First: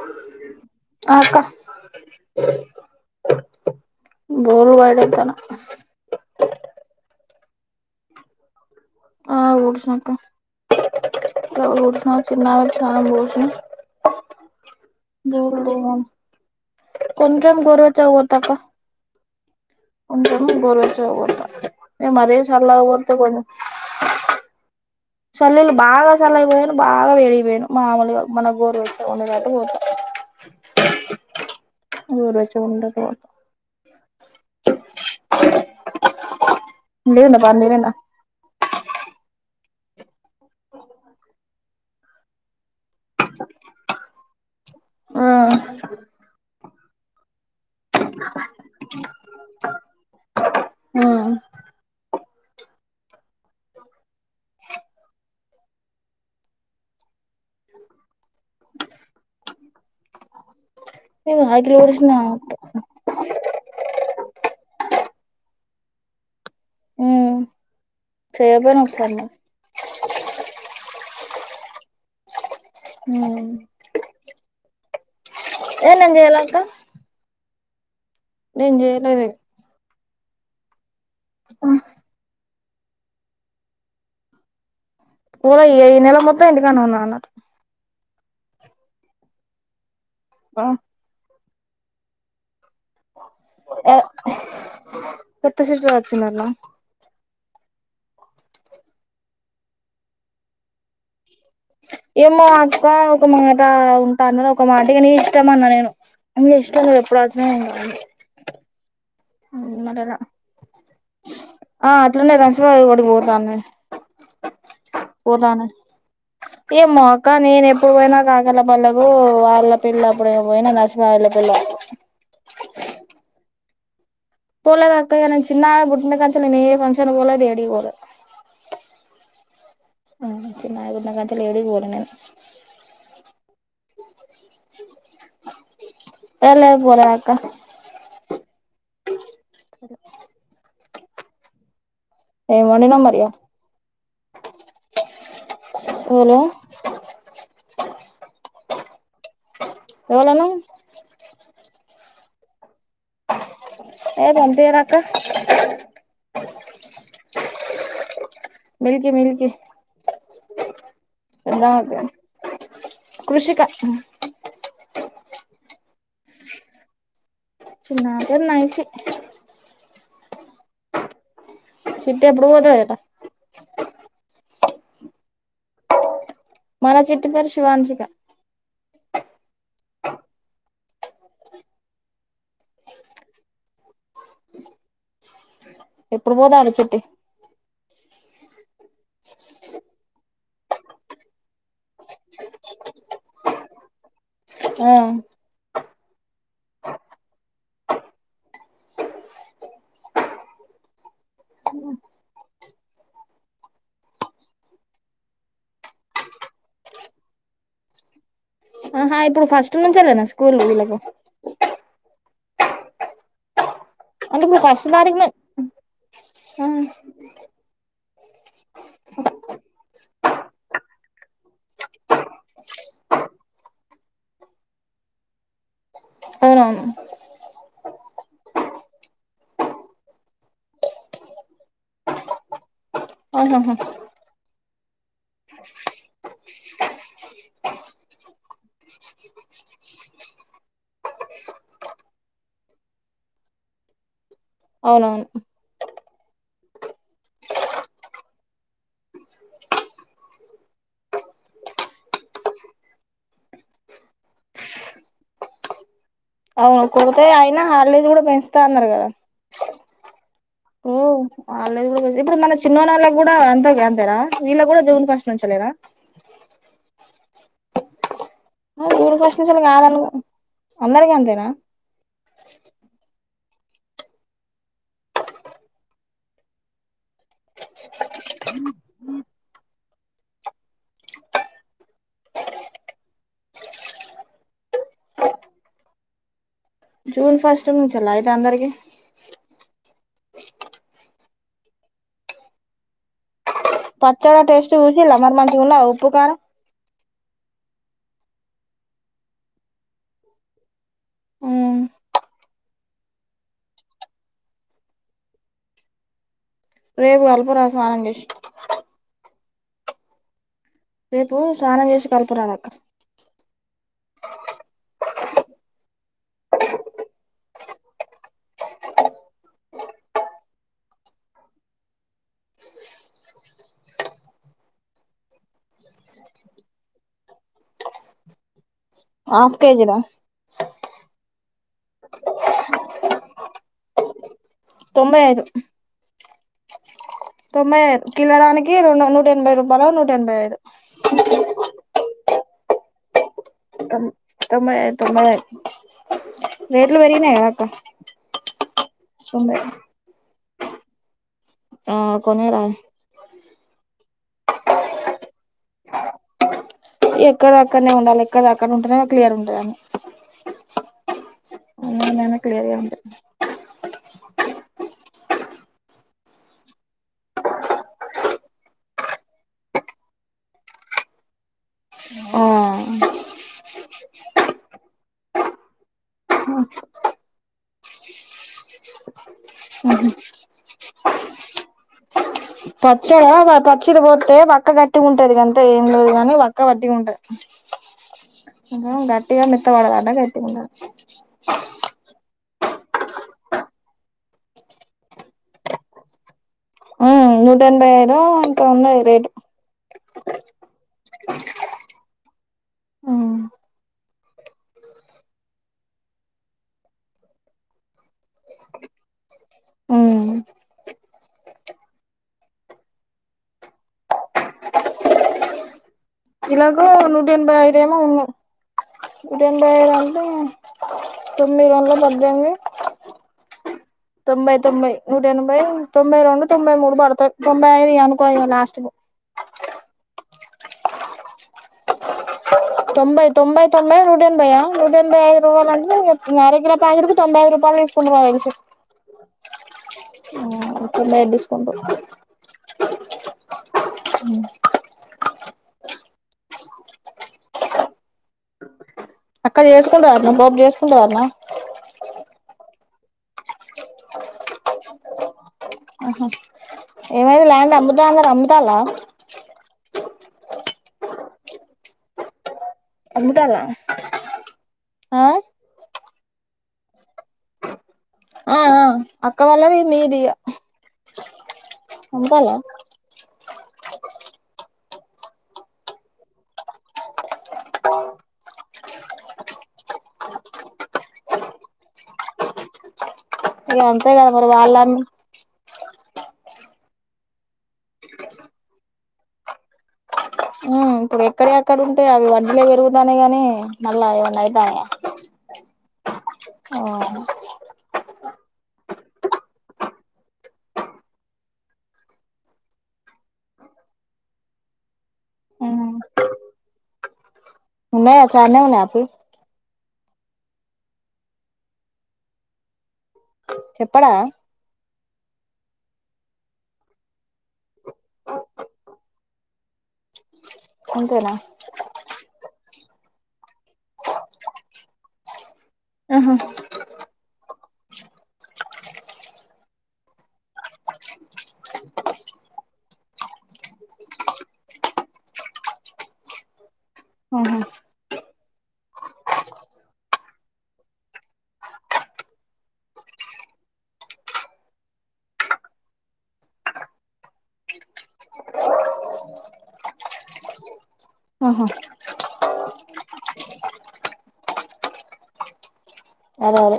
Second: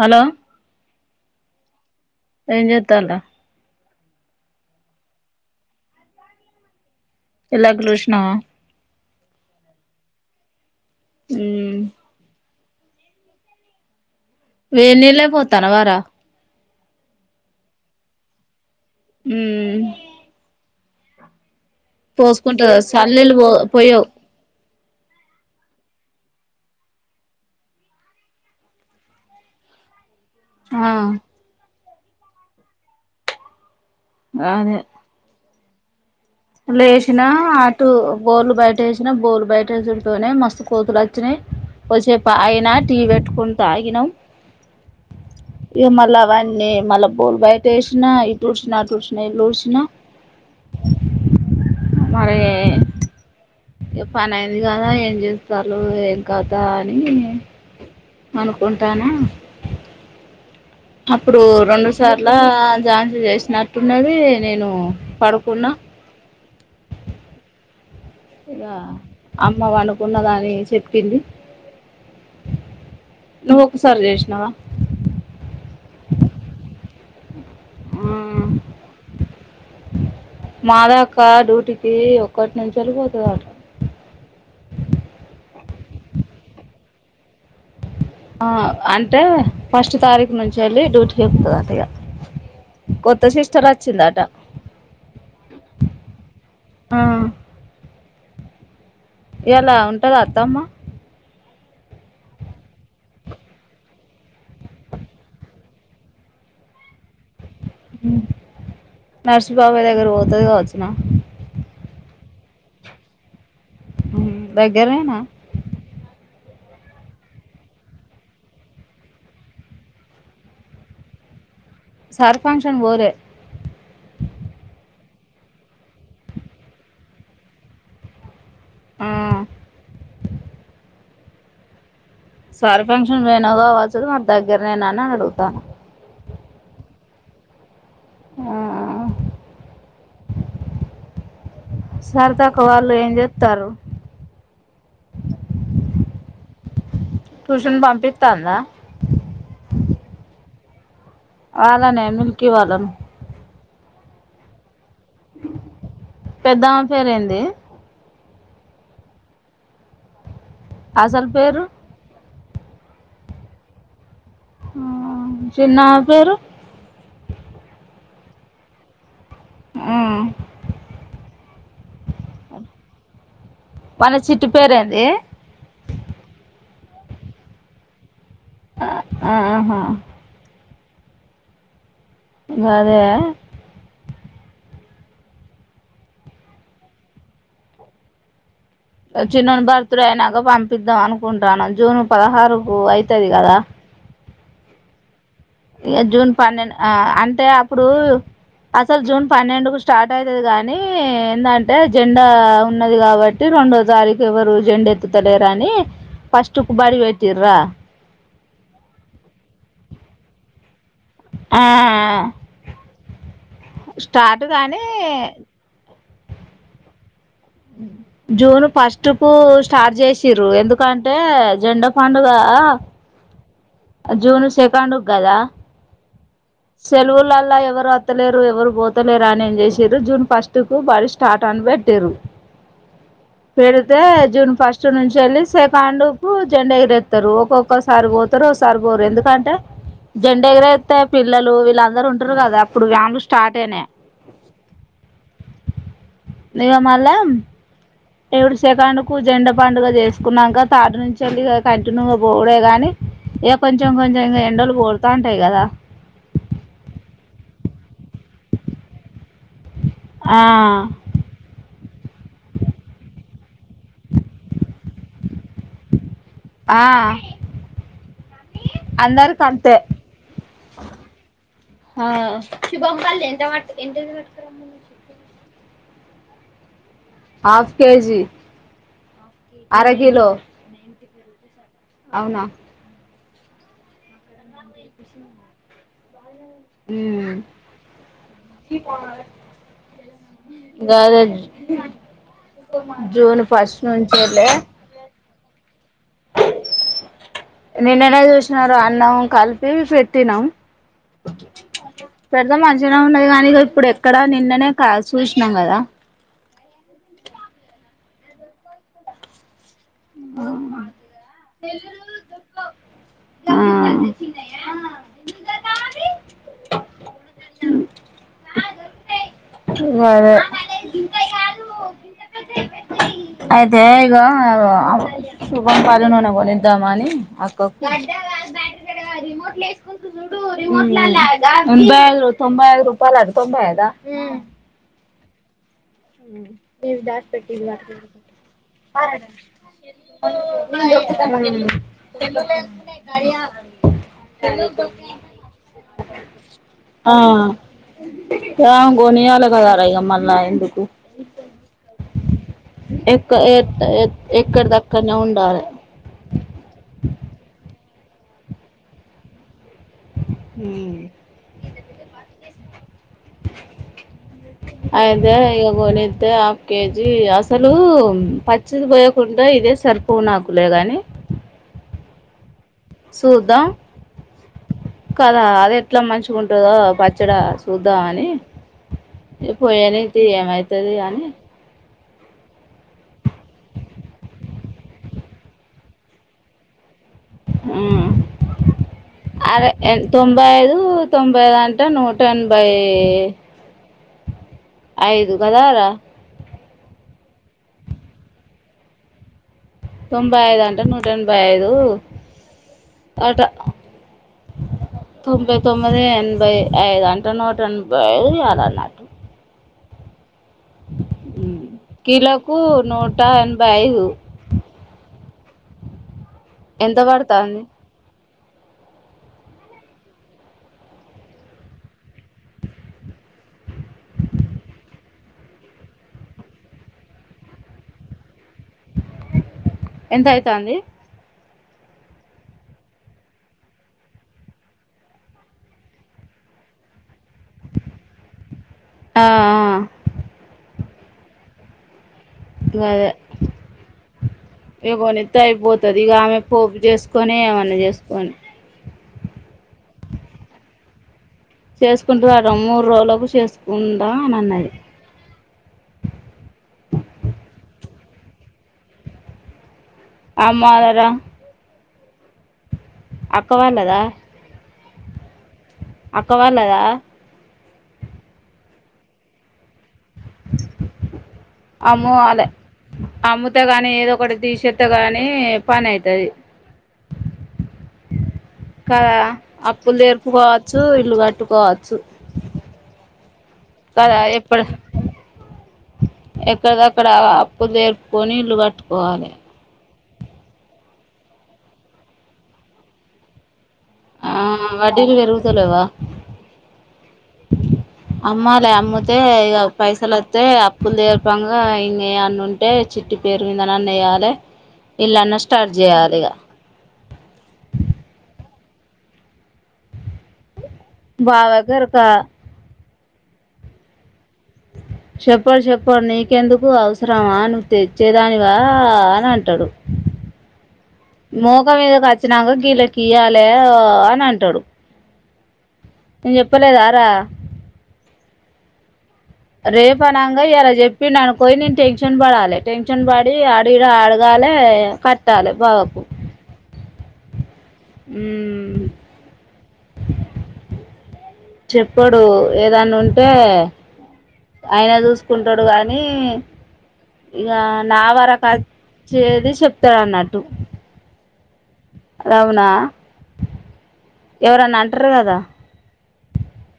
Hello ఆ అక్క ఏం చేత్తాల్లు బొల్లు బయటేత్తన్న ఇల్లాకిలీ ఊడిసినవా ఆ ఊడిసినక్క ఆ ఉమ్ ఊడ్షిణా చా బోసి వేనిళ్లే పోతన్నవారా కొంచం గోరువెచ్చగా పొత్తక్క మ్మ్ కొంచెం గోరువెచ గ పొత్త పోసుకుంటదా సళ్లిళ్లు పో పోయవ్ సళ్లిళ్లు బాగా సల్లాయి పోయాను బాగా వేడియి పోయాను మామూలుగా మన గోరు వెచ్చగా ఉండేటట్టు పోత ఆ గోరువెచ్చగా ఉండేటట్టు పో అదే లేషీనా తిరిగిందా పని అటు తిరిగిందా బోలు బయట ఎషినా బోలు బయటేసుడుతోనే మస్తు కోతులు అచ్చినయి కోషేపు ఆగిన టీ పెట్టుకొని తాగినం ఆ ఇగ మల్ల అవన్నీ మల్ల బోల్లు బయట ఎషిన ఈటూడశిన అటూడశిన ఇల్లుడుశిన ఆ మరే ఇగ పని అయింది కదా ఏం చేస్తాంన్లు ఏం కథా అనీ అనుకుంటానా అప్పుడూ నేను వాకిలి రెండు ఊడ్చిన సార్లా ఝాన్సీ చేసినట్టున్నది. తిని నేను పడుకున్నా ఉమ్ ఇగ చేయపోయినా ఒకసారి నువ్వు అమ్మ వాళ్లు ఉన్నదా అని చెప్పింది ఉమ్ నవ్వు ఒకసారి చేష్నవా ఏ నేన్ చేయల అక్క ఆ నేన్ చేయలేదు మాదా అక్ క డ్యూటీ కీ ఒకటి నుంచి వెళ్ళపోతుంది అట ప ఈ ఈ నెల మొత్తం ఇంటికాడ ఉన్నా అన్నట్ ఆ అంటే ఫస్ట్ తారీఖు నుంచి అ డ్యూటీకేకుతాదంట. అంత కొత్త సిస్టర్ వచ్చిందట. కొత్త సిస్టర్ వచ్చిందన్న ఆ ఇయ్యాల ఉంటది అత్తమ్మ, ఏమో అక్క ఒక మాట ఉంటా అన్నద, ఒక మాట ఇ గ నీ ఇష్టం అన్నా. నేను మీ ఇష్టం ఎప్పుడ స నర్సి బాబాయి దగ్గర పోతుది కావచ్చునా, ఆ అట్లానే నర్సిబళ్ళ పోతనది దగ్గరనేనా ఏమో అక్క నేను ఎప్పుడు పోయినా కాకల పల్లకు వాళ్ళ పిల్ల అప్పుడ పోయినా నర్సిబళ పెళ్లప్పుడు. సార్ ఫంక్షన్ పోలే పోలేదు అక్కయ, నను చిన్నమే బుట్టిన కా నేను ఏ ఫంక్షన్ పోలేది ఏడి పోలే. ఆ ఆ చిన్నగుందకల ఏడికి పోలేని నువ్వు పోయినవ్ కావచ్చు, మరి దగ్గర నేను అనిని అడుగుతాను. వెళ పోలేక ఆ స సరదాక వాళ్ళు వండినావు ఏం మరి ఇవాళ చెప్తారు. Hello tuition పంపిస్తాందా! ఎవళను వాళ్ళానే మిల్కి వాళను ఏ పంపియదు అక్క పెద్దామ పేరేంది మిల్కి మిల్కి అసలు పేరు పెద్దమక్క కృషిక చిన్నామె పేరు చిన్నమే పేరు నైసీ ఆ చిట్టి ఎప్పుడు పోతదట మన చిట్టి పేరేంది మన చిట్టి పేరు శివాంశిక ఆ ఆ ఆహా గదే ఎప్పుడు పోదనడు చిట్టి చిన్నడు బర్త్డే అయినాక పంపిద్దాం అనుకుంటాను జూన్ పదహారుకు అయితది కదా ఆ ఇగ జూన్ పన్నెండు అ అంటే అప్పుడు అసలు ఇక జూన్ పన్నెండుకు స్టార్ట్ అయితుది కాగానీ ఏందంటే జెండా ఉన్నది కాబట్టి రెండో తారఖు ఎవరు జెం ఎత్తుతలేరుని ఫస్టు కు బడి పెట్టిర్ర అహా ఇప్పుడు ఫస్ట్ నుంచలేేనా స్కూల్ వీళ్లకు ఆ అంటిప్పుడు ఫస్ట్ తారీకు న హ జూన్ ఫస్ట్ కు స్టార్ట్ చేసిర్రు ఎందుకంటే జెండా పండుగ జూను సెకండ్ కు కదా అవునవును సెలవులల్లా ఎవరు ఒత్తలేరు ఎవరు పోతలేరు అని ఏం చేసిర్రు జూన్ ఫస్ట్కుకు బడి స్టార్ట్ అని పెట్టిన్రు ఆహాహా పెరితే జూన్ ఫస్ట్ నుంచి వెళ్ళి సెకండ్ కు జెండెగిరెత్తరు ఒక్కొక్కసారి పోతారు ఒకసారి పోరు ఎందుకంటే జెండెగిరెత్తే పిల్లలు వీళ్ళందరు ఉంటారు కదా అప్పుడు వ్యాన్లు స్టార్ట్ అయినాయి. అవునవును దిగమల్ల ఏడు సెకండ్కు జెండ పండుగ చేసుకున్నాక తాటి నుంచి వెళ్ళి కంటిన్యూగా పోగుడే గాని ఇక కొంచెం కొంచెం ఇం ఎండలు పోడుతా ఉంటాయి కదా అవును కొడితే అయినా హాలిడేస్ కూడా పెంచుతా అన్నారు కదా ఆ ఇప్పుడు ఇప్పుడు మన చిన్నోన్న వాళ్ళకి కూడా ఎంత అంతేనా వీళ్ళ కూడా జాన్ ఫస్టు లనుంచేనా ఆ ఊరి అందరికి ప్రశనించని అంతే కాదను అందరికి అంతేనా ఆ, హాఫ్ కేజీ అర కిలో అవునా ఉమ్. జూన్ ఫస్ట్ నుంచిలా అయితే అందరికి గదే జూన్ ఫస్ట్ పచ్చడా నుంచేలే టెస్ట్ చూసి లమమం చూడన ఉప్పుకారం నిన్ననే చూసిన అన్నాం కలిపి పెట్టినాం ఉమ్ పెద్ద మంచిగా ఉన్నది కాని ఇప్పుడు ఎక్కడ నిన్ననే చూసినాం కదా రేపు అల్ప రాసం ఆనంగేష్ ఉమ్ రేపు స్నానం చేసి కలుపురాదక్క ఆ అద అయితే ఇగ శుభం పాలనున కొనిద్దామా అని అక్క ఇక్కడ రిమోట్ హాఫ్ కేజీ లేదు దా చూడు రిమోట్ లేనిది తొాంబె తొంబై ఐదు రూపాయల అదు తొంబై అయిదా తొంభై ఐదు ఉమ్ తొంభై ఐదు కిలోదానికి రెండు నూట ఎనభై రూపాయలు నూట ఎనభై ఐదు ఎబున్స్ తొం తొంభై ఐదు గడి తొంభై ఐదు రేట్లు ఆ పెరిగినాయి కదా అక్క ఎ కొని యియరు తొంభై గద్దమ్మ ఎందుకు ఆ కొనేరా ఉమ్ ఇ ఎ ఏ ఎక్కడి దక్కడనే ఉండాలి అ ఎక్కడది అక్కడనే ఉంటేనే క్లియర్ ఉంటాది అని ఉమ్ నేను క్లియర్ ఉంట అయితే ఇక కొనితే హాఫ్ కేజీ అసలు పచ్చిది పోయకుండా ఇదే సరుపు నాకులే గాని ఆ చూద్దాం కదా అది ఎట్లా మంచిగా ఉంటుందో పచ్చడి చూద్దాం అని పోయనది ఏమైతుది అని పచ్చడా పచ్చిది పోతే పక్క గట్టిగా ఉంటది కంతే ఏం లేదు కాని పక్క వట్టిగా ఉంటది కొంచెం గట్టిగా ఆ అర మెత్తపడదట గట్టిగా ఉంటది తొంభైదు తొంభైదు అంటా నూట్ టెన్ బై ఐదు గదార ఉమ్ నూట ఎనభై ఐదు ఎంతో ఉన్నది రేటు తొంభై యిదు అంటే నూట ఎనభై ఐదు ఉమ్ అట తొంభై తొమ్మిది ఎనభై ఐదు అంటే నూట ఎనభై ఐదు ఎాల అన్నటు ఉమ్ కిలోలకు నూట ఎనభై ఐదు కిలోకు ఎంత నూట యన భై పడుతుంది ఐదు ఏయో ఉన్నాయి రెండు ఐదు అంటే తొమ్మిది వందల పద్దెనిమిది తొంభై తొంభై నూట ఎనభై తొంభై రెండు తొంభై మూడు పడుతది తొంభై ఐదు అనుకో లాస్ట్ ఎంత అవుతు అంది తొంబై తొంబై తొ నూట ఎనభై నూట ఎనభై యు రూవాల ఇంకా నిర కిలా పా తొంభై ఐదు రూపాయలు తీసుకు అన్నా డిస్కౌంట్ అదే యిక పోనీ ర్ అయిపోతుంది ఇక ఆమె పోపు చేసుకొని ఏమన్నా చేసుకొని అక్క చేసుకుంటరాటా పాప చేసుకుంటదాటానా చేసుకుంటూ రాడం మూడు రోజులకు చేసుకుందాం అని అన్నది ఆహా ఏమైంది ల్యాండ్ అమ్ముతా అన్నారు అమ్ముతాల్ల ఆమ్మ అదార అమ్ముతాల్లా అక్కవాళ్ళదా ఆ అక్క వాళ్ళదా ఆ ఆ అక్క వాళ్ళది మీడియా అమ్ముఆలె అమ్ముత చెత్త గాని ఏదో ఒకటి తీసేత్గాని పని అవుతుది కదా అప్పులు తెరుపుకోవచ్చు ఇల్లు కట్టుకోవచ్చు ఇక అంతే కదా మరి వాళ్ళ ఎక్కడక్కడ అప్పు జరుపుకొని ఇల్లు కట్టుకోవాలి ఉమ్ ఇప్పుడు ఎక్కడ ఎక్కడ ఉంటాయి అవి వడ్లే పెరుగుతానే గాని ఆ వడ్డీలు వెరుగుతలెవా ఓ అమ్మాల అమ్ముతే ఇక పైసలు వస్తతే అప్పులు దర్పంగా ఇం అన్న ఉంటే చిట్టి పేరు మీదని అన్న వయాలి ఇల్ళన్న స్టార్ట్ చేయాలి ఇక మే చన్నీళ్ళు తాపీ బావాగరకా చెప్పడా చెప్పడు చెప్పడు నీకెందుకు అవసరమా తెచ్చేదానివా అని అంట పెట్టడు అంతేనా మోగం మీద గోచినాక కీల కియాల అని అంటాడు ఆహా నేను చెప్పలేదా రా రేపు అనంగా ఇలా చెప్పి అనుకోయి నేను టెన్షన్ పడాలి టెన్షన్ పడి ఆడ ఇడ అడగాలి కట్టాలి బాబకు ఆహా చెప్పాడు ఏదనా ఉంటే ఆయనే చూసుకుంటాడు కానీ ఇక నా వరక వచ్చేది చెప్తాడు అన్నట్టు ఆహా రవుణ ఎవరన్నా అంటారు కదా అరే అరే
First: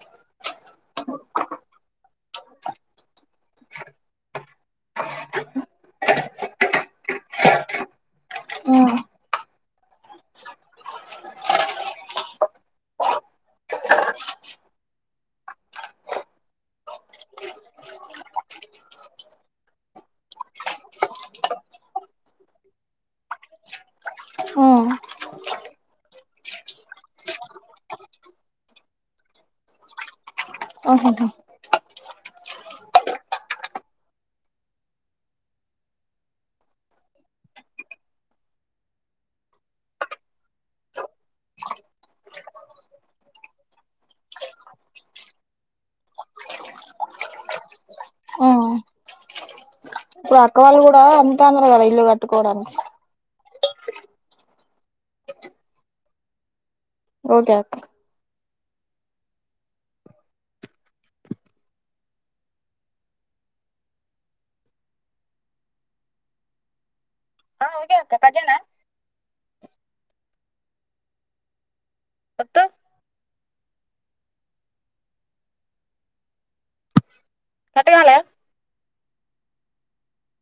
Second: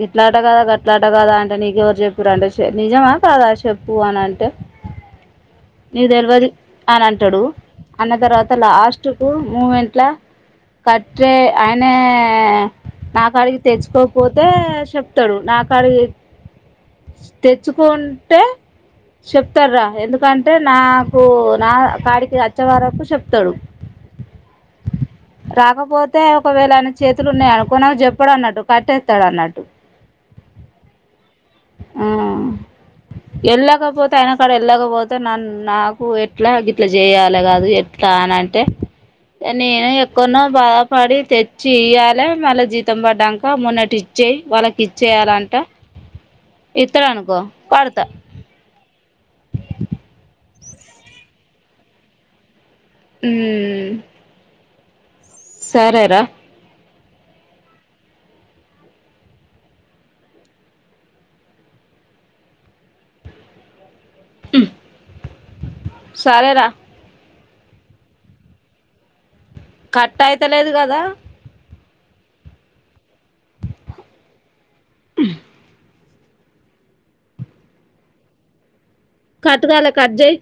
గిట్లాట కదా గట్లాట గదా అంటే నీకెవరు చెప్పారుంటే నిజమా కాదా చెప్పు అని అంటే నీకు తెలివదు అని అంటాడు అన్న తర్వాత ఉమ్ లాస్ట్ కు మూమెంట్ల కట్టే ఆయనే నాకు కాడికి తెచ్చుకోకపోతే అడిగితే చెప్తాడు నా కాడికి తెచ్చుకుంటే చెప్తాడు రా ఎందుకంటే నాకు నా కాడికి అచ్చవరకు చెప్తాడు ఉమ్ రాకపోతే ఒకవేళ ఆయన చేతులు ఉన్నాయి అనుకో నాకు చెప్పడు అన్నట్టు కట్ట తల అన్నట్టు ఓహోహో ఉమ్ వెళ్ళకపోతే ఆయన కాడ వెళ్ళకపోతే నన్ను నాకు ఎట్లా గిట్లా చేయాలి కాదు ఎట్లా అని అంటే నేను ఎక్కనో బాధపడి తెచ్చి ఇయ్యాలి మళ్ళీ జీతం పడ్డాక మొన్నటి ఇచ్చేయి వాళ్ళకి ఇచ్చేయాలంట ఇత్ర అనుకో పాడుత ఉమ్ ఇప్పుడు అక్క వాళ్ళు కూడా అమ్ముతన్నారు కదా ఇల్లు కట్టుకోవడానికి హు సరే రా ఓకే సరే రా ఆ ఓకే అక్క కట్ చేయనా కట్ అయితలేదు కదా వద్దు [unintelligible] కట్ కాలే కట్ గాల కట్ చెయ్,